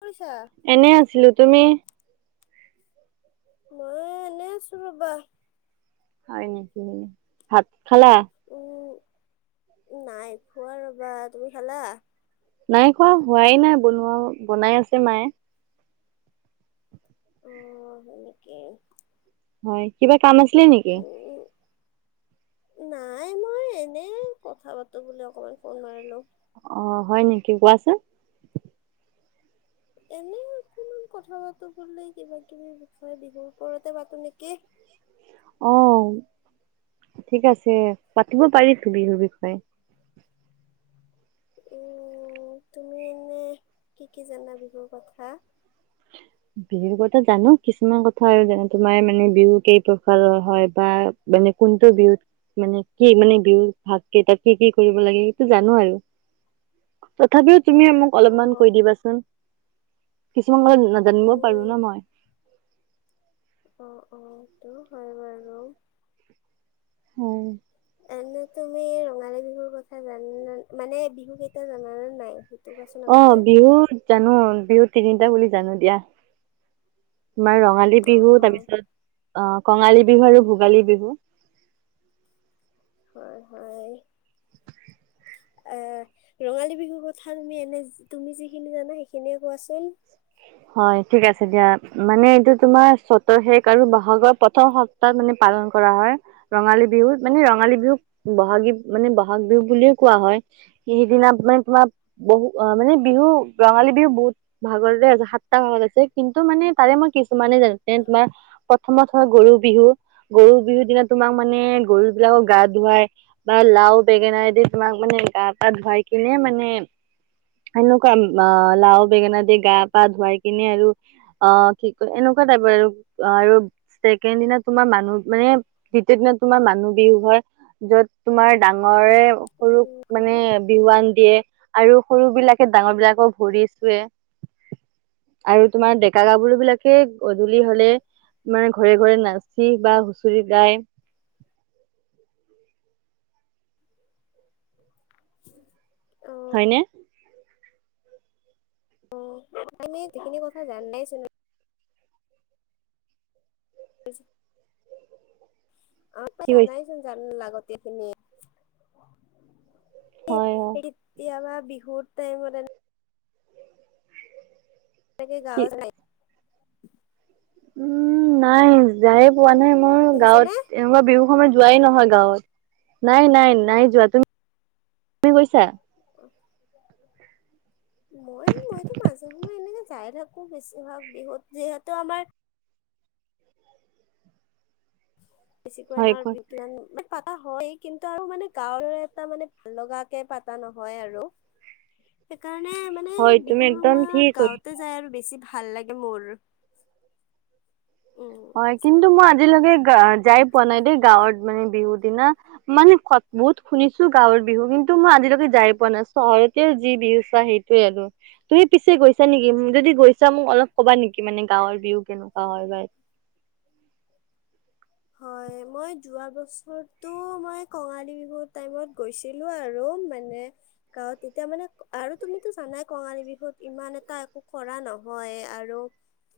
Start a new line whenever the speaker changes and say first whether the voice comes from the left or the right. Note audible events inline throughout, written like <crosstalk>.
left: কৰিছা?
right: এনে আছিলো। তুমি?
left: মইয়ো এনেই আছোঁ ৰবা।
right: হয় নেকি, ভাত খালা?
left: উম, নাই খোৱা ৰ'বা। তুমি খালা?
right: নাই খোৱা হোৱাই নাই বনোৱা বনাই আছে মায়ে। <unintelligible>
left: অ' হয় নেকি?
right: হয়, কিবা কাম আছিলে নেকি?
left: উম নাই মই এনে কথা পাতোঁ বুলি অকমান ফোন মাৰিলো।
right: অ' হয় নেকি? কোৱাচোন।
left: এনেই। অকমান কথা পাতো বুলি, কিবা-কিবি বিষয় বিহুৰ ওপৰতে পাতো নেকি।
right: আহ। ঠিক আছে, পাতিব <unintelligible> বিহুৰ বিষয়ে।
left: তুমি এনে কি কি জানা বিহুৰ কথা?
right: বিহুৰ কথা জানো কিছুমান কথা আৰু যেনে তোমাৰ মানে বিহু কেই প্ৰকাৰৰ হয় বা মানে কোনটো বিহুত মানে কি মানে বিহুত ভাগ কেইটা কি কি কৰিব লাগে সেইটো জানো আৰু
left: <unintelligible>
right: তথাপিও তুমি মোক
left: অ
right: অলপমান কৈ দিবাচোন কিছুমান কথা নাজানিব পাৰো ন
left: উম
right: মই
left: অ অ এটো হয় বাৰু
right: হয়
left: এনে তুমি ৰঙালী বিহুৰ কথা জান মানে বিহুকেইটা জানা নে নাই সেইটো কোৱাচোন
right: অ
left: আগতে
right: বিহুত জানো বিহুত তিনিটা বুলি জানো দিয়া তোমাৰ ৰঙালী বিহু তাৰ
left: অ',
right: পিছত অ কঙালী বিহু আৰু ভোগালী বিহু
left: হয় হয় আহ ৰঙালী বিহুৰ কথা তুমি এনে তুমি যিখিনি জানা সেইখিনিয়ে কোৱাচোন
right: হয় ঠিক আছে দিয়া মানে এইটো তোমাৰ চতৰ শেষ আৰু বহাগৰ প্ৰথম সপ্তাহ মানে পালন কৰা হয় ৰঙালী বিহু মানে ৰঙালী বিহুক বহাগী মানে বহাগ বিহু বুলিয়ে কোৱা হয় সি সিদিনা মানে তোমাৰ বহু অ মানে বিহু ৰঙালী বিহু বহুত ভাগৰে আছে সাট টা ভাগত আছে কিন্তু মানে তাৰে মই কিছুমানে জানো যেনে তোমাৰ প্ৰথমত হয় গৰু বিহু গৰু বিহুৰ দিনা তোমাক মানে গৰু বিলাকক গা ধুৱাই বা লাও বেঙেনাই দি তোমাক মানে গা গা পা ধুৱাই কিনে মানে সেনেকুৱা লাও বেঙেনা দিয়ে গা পা ধুৱাই কিনে আৰু অ কি কয় এনেকুৱা টাইপৰ আৰু আৰু ছেকেণ্ড দিনা তোমাৰ মানুহ মানে দ্বিতীয় তোমাৰ মানুহ বিহু হয় য'ত তোমাৰ ডাঙৰে সৰু
left: উম, কোৱা
right: মানে বিহুৱান দিয়ে আৰু সৰু বিলাকে ডাঙৰ বিলাকক ভৰি চুৱে আৰু তোমাৰ ডেকা গাভৰু বিলাকে গধূলি হলে মানে ঘৰে- ঘৰে নাচি বা হুঁচৰি গায়।
left: উ <inaudible>
right: হয়নে
left: অ' আমি যিখিনি কথা জান নাইছিলো <inaudible> সজ <inaudible> অ'
right: কি কৈছে
left: জানাইচোন জান লাগতেখিনি।
right: হয় হয়
left: এতিয়াবা বিহুৰ টাইমৰ এৰকে
right: কি
left: গাঁৱত ৰাই <inaudible>
right: উম, নাই যায় পোৱা নাই মোৰ
left: শুনিছানে?
right: গাঁৱত এনেকুৱা বিহু সময় যোৱাই নহয় গাঁৱত, নাই নাই নাই যোৱা তুমি - তুমি গৈছা?
left: <inaudible> মোৰ মইতো মাজে সময় এনেকে যাই থাকো বেছিভাগ বিহুত যিহেতু আমাৰ বেছিকৈ
right: হয়
left: আমাৰ
right: কোৱা
left: বিদ্য পাতা হয় কিন্তু আৰু মানে গাঁৱৰ এটা মানে ভাল লগাকে পাতা নহয় আৰু। এক
right: হয় তুমি একদম ঠিক হ
left: গাঁৱতে যাই আৰু বেছি ভাল লাগে মোৰ। উম।
right: হয় কিন্তু মই আজিলৈকে যাই পোৱা নাই দেই গাঁৱত মানে বিহু দিনা, মানে ক বহুত শুনিছো গাঁৱৰ বিহু কিন্তু টো মই আজিলৈকে যাই পোৱা নাই চহৰতেও যি বিহু চুৱা সেইটোয়ে আৰু তুমি পিছে গৈছা নেকি যদি যদি গৈছা মোক অলপ ক'বা নেকি মানে গাঁৱৰ বিহু কেনেকুৱা হয় বা
left: হয়। মই যোৱা বছৰটো মই কঙালী বিহুৰ টাইমত গৈছিলোঁ আৰু মানে। গাঁৱত তেতিয়া মানে আৰু তুমিতটো জানাই কঙালী বিহুত ইমান এটা একো কৰা নহয়।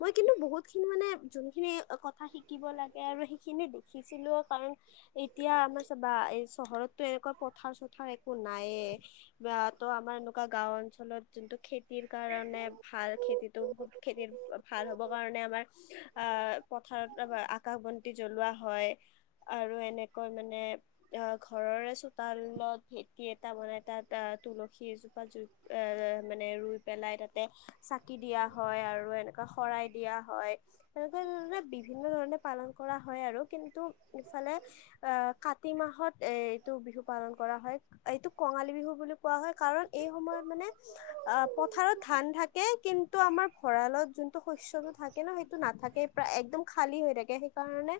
left: মই কিন্তু বহুত খিনি মানে যোনখিনি কথা শিকিব লাগে আৰু খিনি দেখিছিলো কাৰণ এতিয়া আমাৰ চ চহৰতো এনেকুৱা পথাৰ চথাৰ একো ন নায়ে বা তো আমাৰ এনেকুৱা গাওঁ অঞ্চলত যোনটো খেতি খেতিৰ কাৰণে ভাল খেতিটো- খেতিৰ ভাল হ'বৰ কাৰণে আমাৰ পথাৰত আকাশ ব জ্বলোৱা হয় আৰু এনেকৈ মানে আহ ঘৰৰে চোতালত ভ এ মানে তাত তুলসী এজোপা জু মানে ৰুই পেলাই তাতে দিয়া হয় আৰু এনেকুৱা শৰাই দিয়া হয় এনেকুৱা ধে বিভিন্ন ধৰণে পালন কৰা হয় আৰু কিন্তু ইফালে আহ কাতি মাহত এ এইটো বিহু পালন কৰা হয়। এইটো কঙালী বিহু বুলি কোৱা হয়। কাৰণ এই সময়ত মানে আহ পথাৰত ধান থাকে কিন্তু আমাৰ ভঁৰালত যোনটো শস্যটো থাকে ন! সেইটো নাথাকে প্ৰায় একদম খালী হৈ থাকে কাৰণে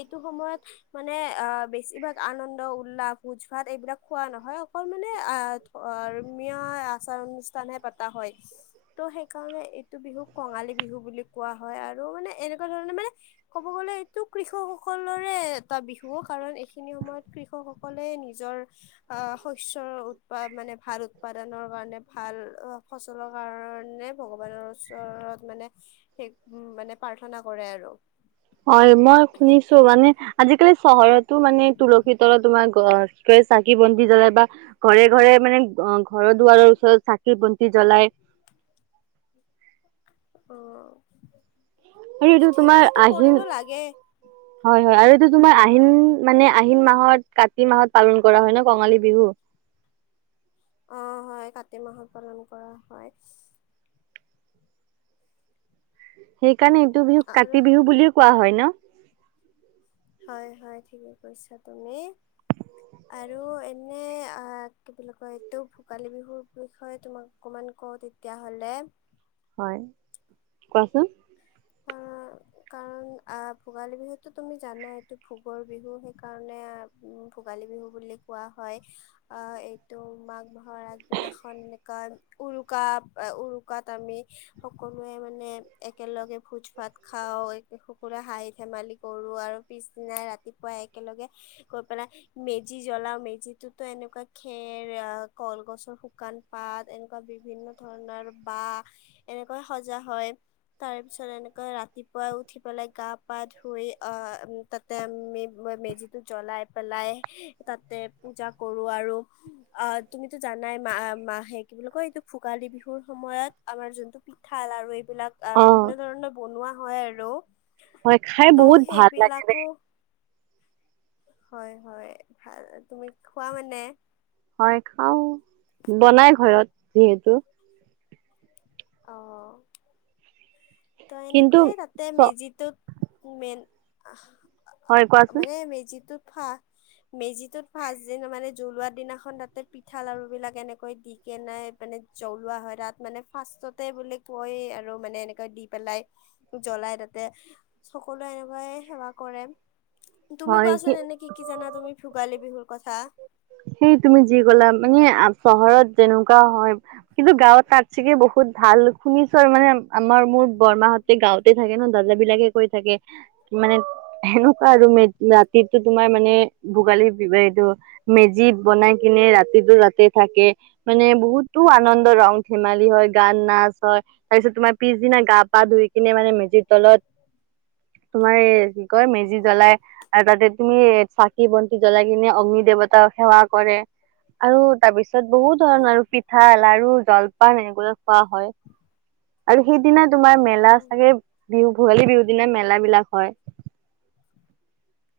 left: এইটো সময়ত মানে আহ বেছিভাগ আনন্দ উল্লাস ভোজ ভাত এইবিলাক কোৱা নহয় অকল মানে আহ ধৰ্মীয় আচাৰ অনুষ্ঠানহে পতা হয়। ত' সেইকাৰণে এইটো বিহু কঙালী বিহু বুলি কোৱা হয়, আৰু মানে এনেকুৱা ধৰণে মানে ক'ব গলে এইটো কৃষক সকলৰে এটা বিহু কাৰণ এইখিনি সময়ত কৃষক সকলে নিজৰ অঁ ', শস্যৰ উৎপাদন মানে ভাল উৎপাদনৰ কাৰণে ভাল অঁ ফচলৰ কাৰণে ভগৱানৰ ওচৰত মানে স মানে প্ৰাৰ্থনা কৰে আৰু
right: হয় মই শুনিছো মানে আজিকালি চহৰতো মানে তুলসীৰ তলত তোমাৰ কি চাকি বন্তি জ্বলায় বা ঘৰে ঘৰে মানে অঁ', ঘৰৰ- দুৱাৰৰ ওচৰত চাকি বন্তি জ্বলাই
left: <inaudible>
right: আৰু এইটো
left: ঠিক
right: তোমাৰ
left: সেইটো
right: আহিন,
left: কৰিব লাগে
right: হয়, হয় আৰু এইটো তোমাৰ
left: অ
right: আহিন মানে আহিন মাহত কাতি মাহত পালন কৰা হয় ন, কঙালী বিহু।
left: অ', হয়, কাতি মাহত পালন কৰা হয়।
right: সেইকাৰণে এইটো বিহু
left: আৰু
right: কাতি বিহু বুলি কোৱা হয় ন?
left: হয় হয় ঠিকে কৈছা তুমি। আৰু এনে আ কি বুলি কয় এইটো ভোগালী বিহুৰ বিষয়ে তোমাক অকমান কওঁ তেতিয়াহ'লে।
right: হয় কোৱাচোন।
left: অ কাৰণ আ, ভোগালী বিহুতো তুমি জানা এইটো ভোগৰ বিহু সেইকাৰণে আ, ভো ভোগালী বিহু বুলি কোৱা হয়। আ, এইটো মাঘ মাহৰ আগদিনাখন <unintelligible> উৰুকা, আ, উৰুকাত আমি সকলোৱে মানে একেলগে ভোজ, ভাত খাওঁ সকলোৱে হাঁহি ধেমালি কৰোঁ, আৰু পিছদিনাই ৰাতিপুৱাই একেলগে গৈ পেলাই মেজি জ্বলাওঁ, মেজিটোতো এনেকুৱা খেৰ অ', কলগছৰ শুকান পাত এ এনেকুৱা বিভিন্ন ধৰণৰ বা, এনেকৈ সজা হয়। তাৰ তেনেকৈ ৰাতিপুৱা উঠি পেলাই গা পা ধুই আহ তাতে আমি মে-মেজিটো জ জ্বলাই পেলাই তাতে পুজা কৰো আৰু আহ তুমিতো জানাই মা মা আহে, কি বুলি কয় এইটো ভোগালী বিহুৰ সময়ত আমাৰ যোনটো পিঠা, লাড়ু এইবিলাক
right: অ
left: বিভি বিভিন্ন ধৰণৰ বনোৱা হয় আৰু,
right: হয় খাই
left: ত'
right: বহুত ভাল লাগে দেই
left: সেইবিলাকো হয় হয়, ভাল, তুমি খোৱা মানে।
right: হয় খাও বনাই ঘৰত যিহেতু
left: অ'। ত'
right: কিন্তু
left: এনেকৈয়ে তাতে,
right: চ
left: মেজিটোত-মেইন আহ
right: হয় কোৱাচোন
left: মানে মেজিটো ফা মেজিটোত ফাৰ্ছ দিনা মানে জ্বলোৱা দিনাখন তাতে পিঠা, লাৰুবিলাক এনেকৈ দি কেনাই মানে জ্বলোৱা হয়, তাত মানে ফাৰ্ষ্টতে বোলে কয় আৰু মানে এনেকৈ দি পেলাই, জ্বলাই তাতে, সকলোৱে এনেকুৱাই সেৱা কৰে। তুমি কোৱাচোন এনে কি কি জানা তুমি ভোগালী বিহুৰ কথা।
right: সেই তুমি যি ক'লা, মানে আম চহৰত যেনেকুৱা হয়, কিন্তু গাঁৱত তাত চাগে বহুত ভাল, শুনিছোঁ আৰু মানে আমাৰ মো মোৰ বৰমাহঁতে গাওঁতে থাকে ন, দাদা বিলাকে কৈ থাকে, মানে সেনেকুৱা আৰু মেজ ৰাতিতো তোমাৰ মানে ভোগালীৰ বিহু এইটো মেজিত বনাই কিনে ৰাতিটো ৰাতে থাকে, মানে বহুত তো আনন্দ ৰং-ধেমালি হয়, গান নাচ হয়, তাৰ পিছত তোমাৰ পিছদিনা গা-পা ধুই কিনে মানে মেজিৰ তলত তোমাৰ এই কি কয় মেজি জ্বলাই, আৰু তাতে তুমি চাকি বন্তি জ্বলাই কিনে অগ্নি দেৱতাক সেৱা কৰে, আৰু তাৰপিছত ছত বহুত ধৰণৰ আৰু পিঠা, লাৰু, জলপান এনেকৈ খোৱা হয়, আৰু সেই দিনা তোমাৰ মেলা চাগে বিহু ভোগালী বিহু দিনা মেলা বিলাক হয়।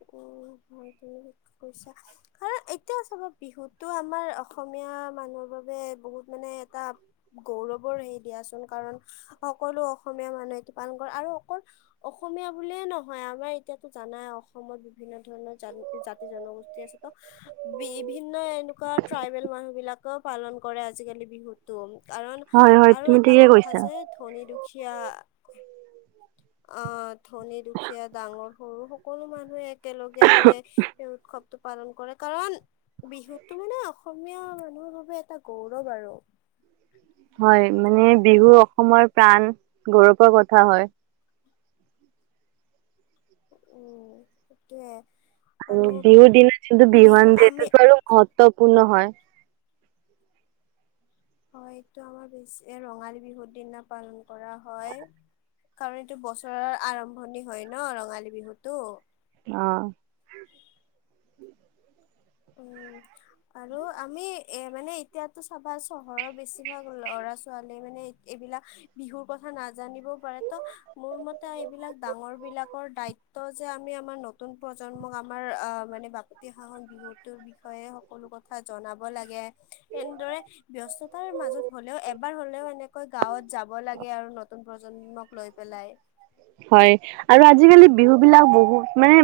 left: উম <unintelligible> কৈছা কাৰণ এতিয়াও চাবা বিহুতো আমাৰ অসমীয়া। মানুহৰ বাবে বহুত মানে এটা গৌৰৱৰ হেৰি দিয়াচোন কাৰণ সকলো অসমীয়া মানুহে এইটো পালন কৰে আৰু অকল অসমীয়া বুলিয়ে নহয় আমাৰ এতিয়াতো জানাই অসমত বিভিন্ন ধৰণৰ জাতি জনগোষ্ঠী আছে ত বিভিন্ন এনেকুৱা ট্ৰাইবেল মানুহ বিলাকেও পালন কৰে আজিকালি বিহুতো, কাৰণ
right: হয় হয়
left: আৰু
right: তুমি
left: এটা
right: ঠিকে
left: কথা
right: কৈছা
left: যে ধনী দুখ দুখীয়া আহ ধনী দুখীয়া ডাঙৰ সৰু সকলো মানুহ একেলগে মানে এই উৎসৱটো পালন কৰে কাৰণ বিহুটো মানে অসমীয়া মানুহৰ বাবে এটা গৌৰৱ আৰু। <inaudible>
right: হয় মানে বিহু অসমৰ প্ৰাণ গৌৰৱৰ কথা হয়।
left: উম, সেইটোৱে।
right: আৰু বিহুৰ দিনাত যোনতো
left: বিহু
right: বিহুৱান
left: আমি
right: দিয়াটোতো আৰু মহত্বপূৰ্ণ হয়।
left: হয়, এইটো আমাৰ বেছি ৰঙালী বিহুৰ দিনা পালন কৰা হয়। কাৰণ এইটো বছৰৰ আৰম্ভণি হয়, ন' ৰঙালী বিহুটো।
right: অ'।
left: উম আৰু আমি এ, মানে এতিয়াতো চাবা চহৰৰ বেছিভাগ ল'ৰা ছোৱালী মানে এইবিলাক বিহুৰ কথা নাজানিবও পাৰে ত মোৰ মতে এইবিলাক ডাঙৰ বিলাকৰ দায়িত ত যে আমি আমাৰ নতুন প্ৰজন্মক আমাৰ আ মানে বাপতি সাহন বিহুত টো বিষয়ে সকলো কথা জনাব লাগে, এনেদৰে ব্যস্ততাৰ মাজত হ'লেও এব এবাৰ হ'লেও এনেকৈ গাঁৱত যাব লাগে আৰু নতুন প্ৰজন্মক লৈ পেলাই।
right: হয় আৰু আজিকালি বিহু বিলাক বহুত মানে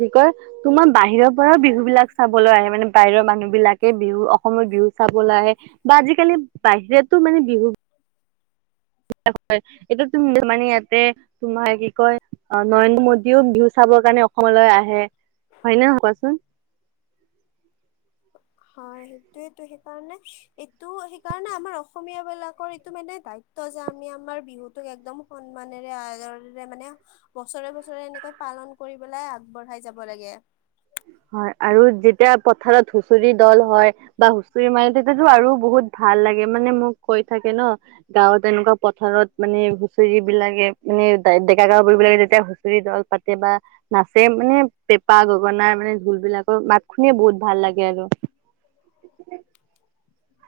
right: কি কয় তোমাৰ বাহিৰৰ পৰাও বিহু বিলাক চাবলৈ আহে, মানে বাহিৰৰ মানুহ বিলাকে বিহু অসমৰ বিহু চাবলে আহে বা আজিকালি বাহিৰতো মানে বিহু <unintelligible> এইটো তুমি মানে ইয়াতে তোমাৰ কি কয় অ', নৰেন্দ্ৰ মোদীও বিহু চাবৰ কাৰণে অসমলৈ আহে, হয়নে নহয় কোৱাচোন?
left: হয়, সেইটোয়েটো সেইকাৰণে এইটো সেইকাৰণে আমাৰ অসমীয়া বিলাকৰ এইটো মানে দায়ি ত' যে, আমি আমাৰ বিহুতোক একদম সন্মানেৰে আদৰেৰে মানে বছৰে, বছৰে এনেকৈ পা পালন কৰিবলৈ আগবঢ়াই যাব লাগে।
right: হয়, আৰু যেতিয়া পথাৰত হুচৰি দল হয়, বা হুচৰি মাৰে তেতিয়াটো আৰু বহুত ভা ভাল লাগে, মানে মোক কৈ থাকে ন' গাঁৱত এনেকুৱা পথাৰত মানে হুচৰিবিলাকে মানে ডে-ডেকা গাভৰুবিলাকে যেতিয়া হুঁচৰি দল পাতে বা নাচে মানে পেঁপা, গগনা ঢোলবিলাকৰ মাত শুনিয়ে বহুত ভাল লাগে আৰ।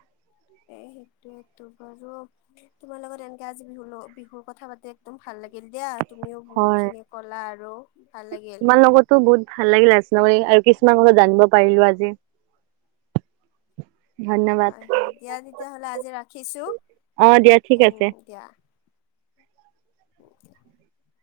left: <inaudible> এ সেটো এটো বাৰু তোমাৰ লগত এনেকে আজি বিহু বিহুৰ কথা পাতি একদম ভাল লাগ গিল দিয়া তুমিও
right: হয়
left: বহুতখিনি ক'লা আৰু ভাল লাগিল।
right: নগৰীকা আৰু কিছুমান কথা জানিব পাৰিলো আজি। ধন্যবাদ
left: হয় হয় দিয়া তেতিয়া হ'লে আজি ৰাখিছো,
right: অ দিয়া ঠিক আছে
left: উম দিয়া। <inaudible>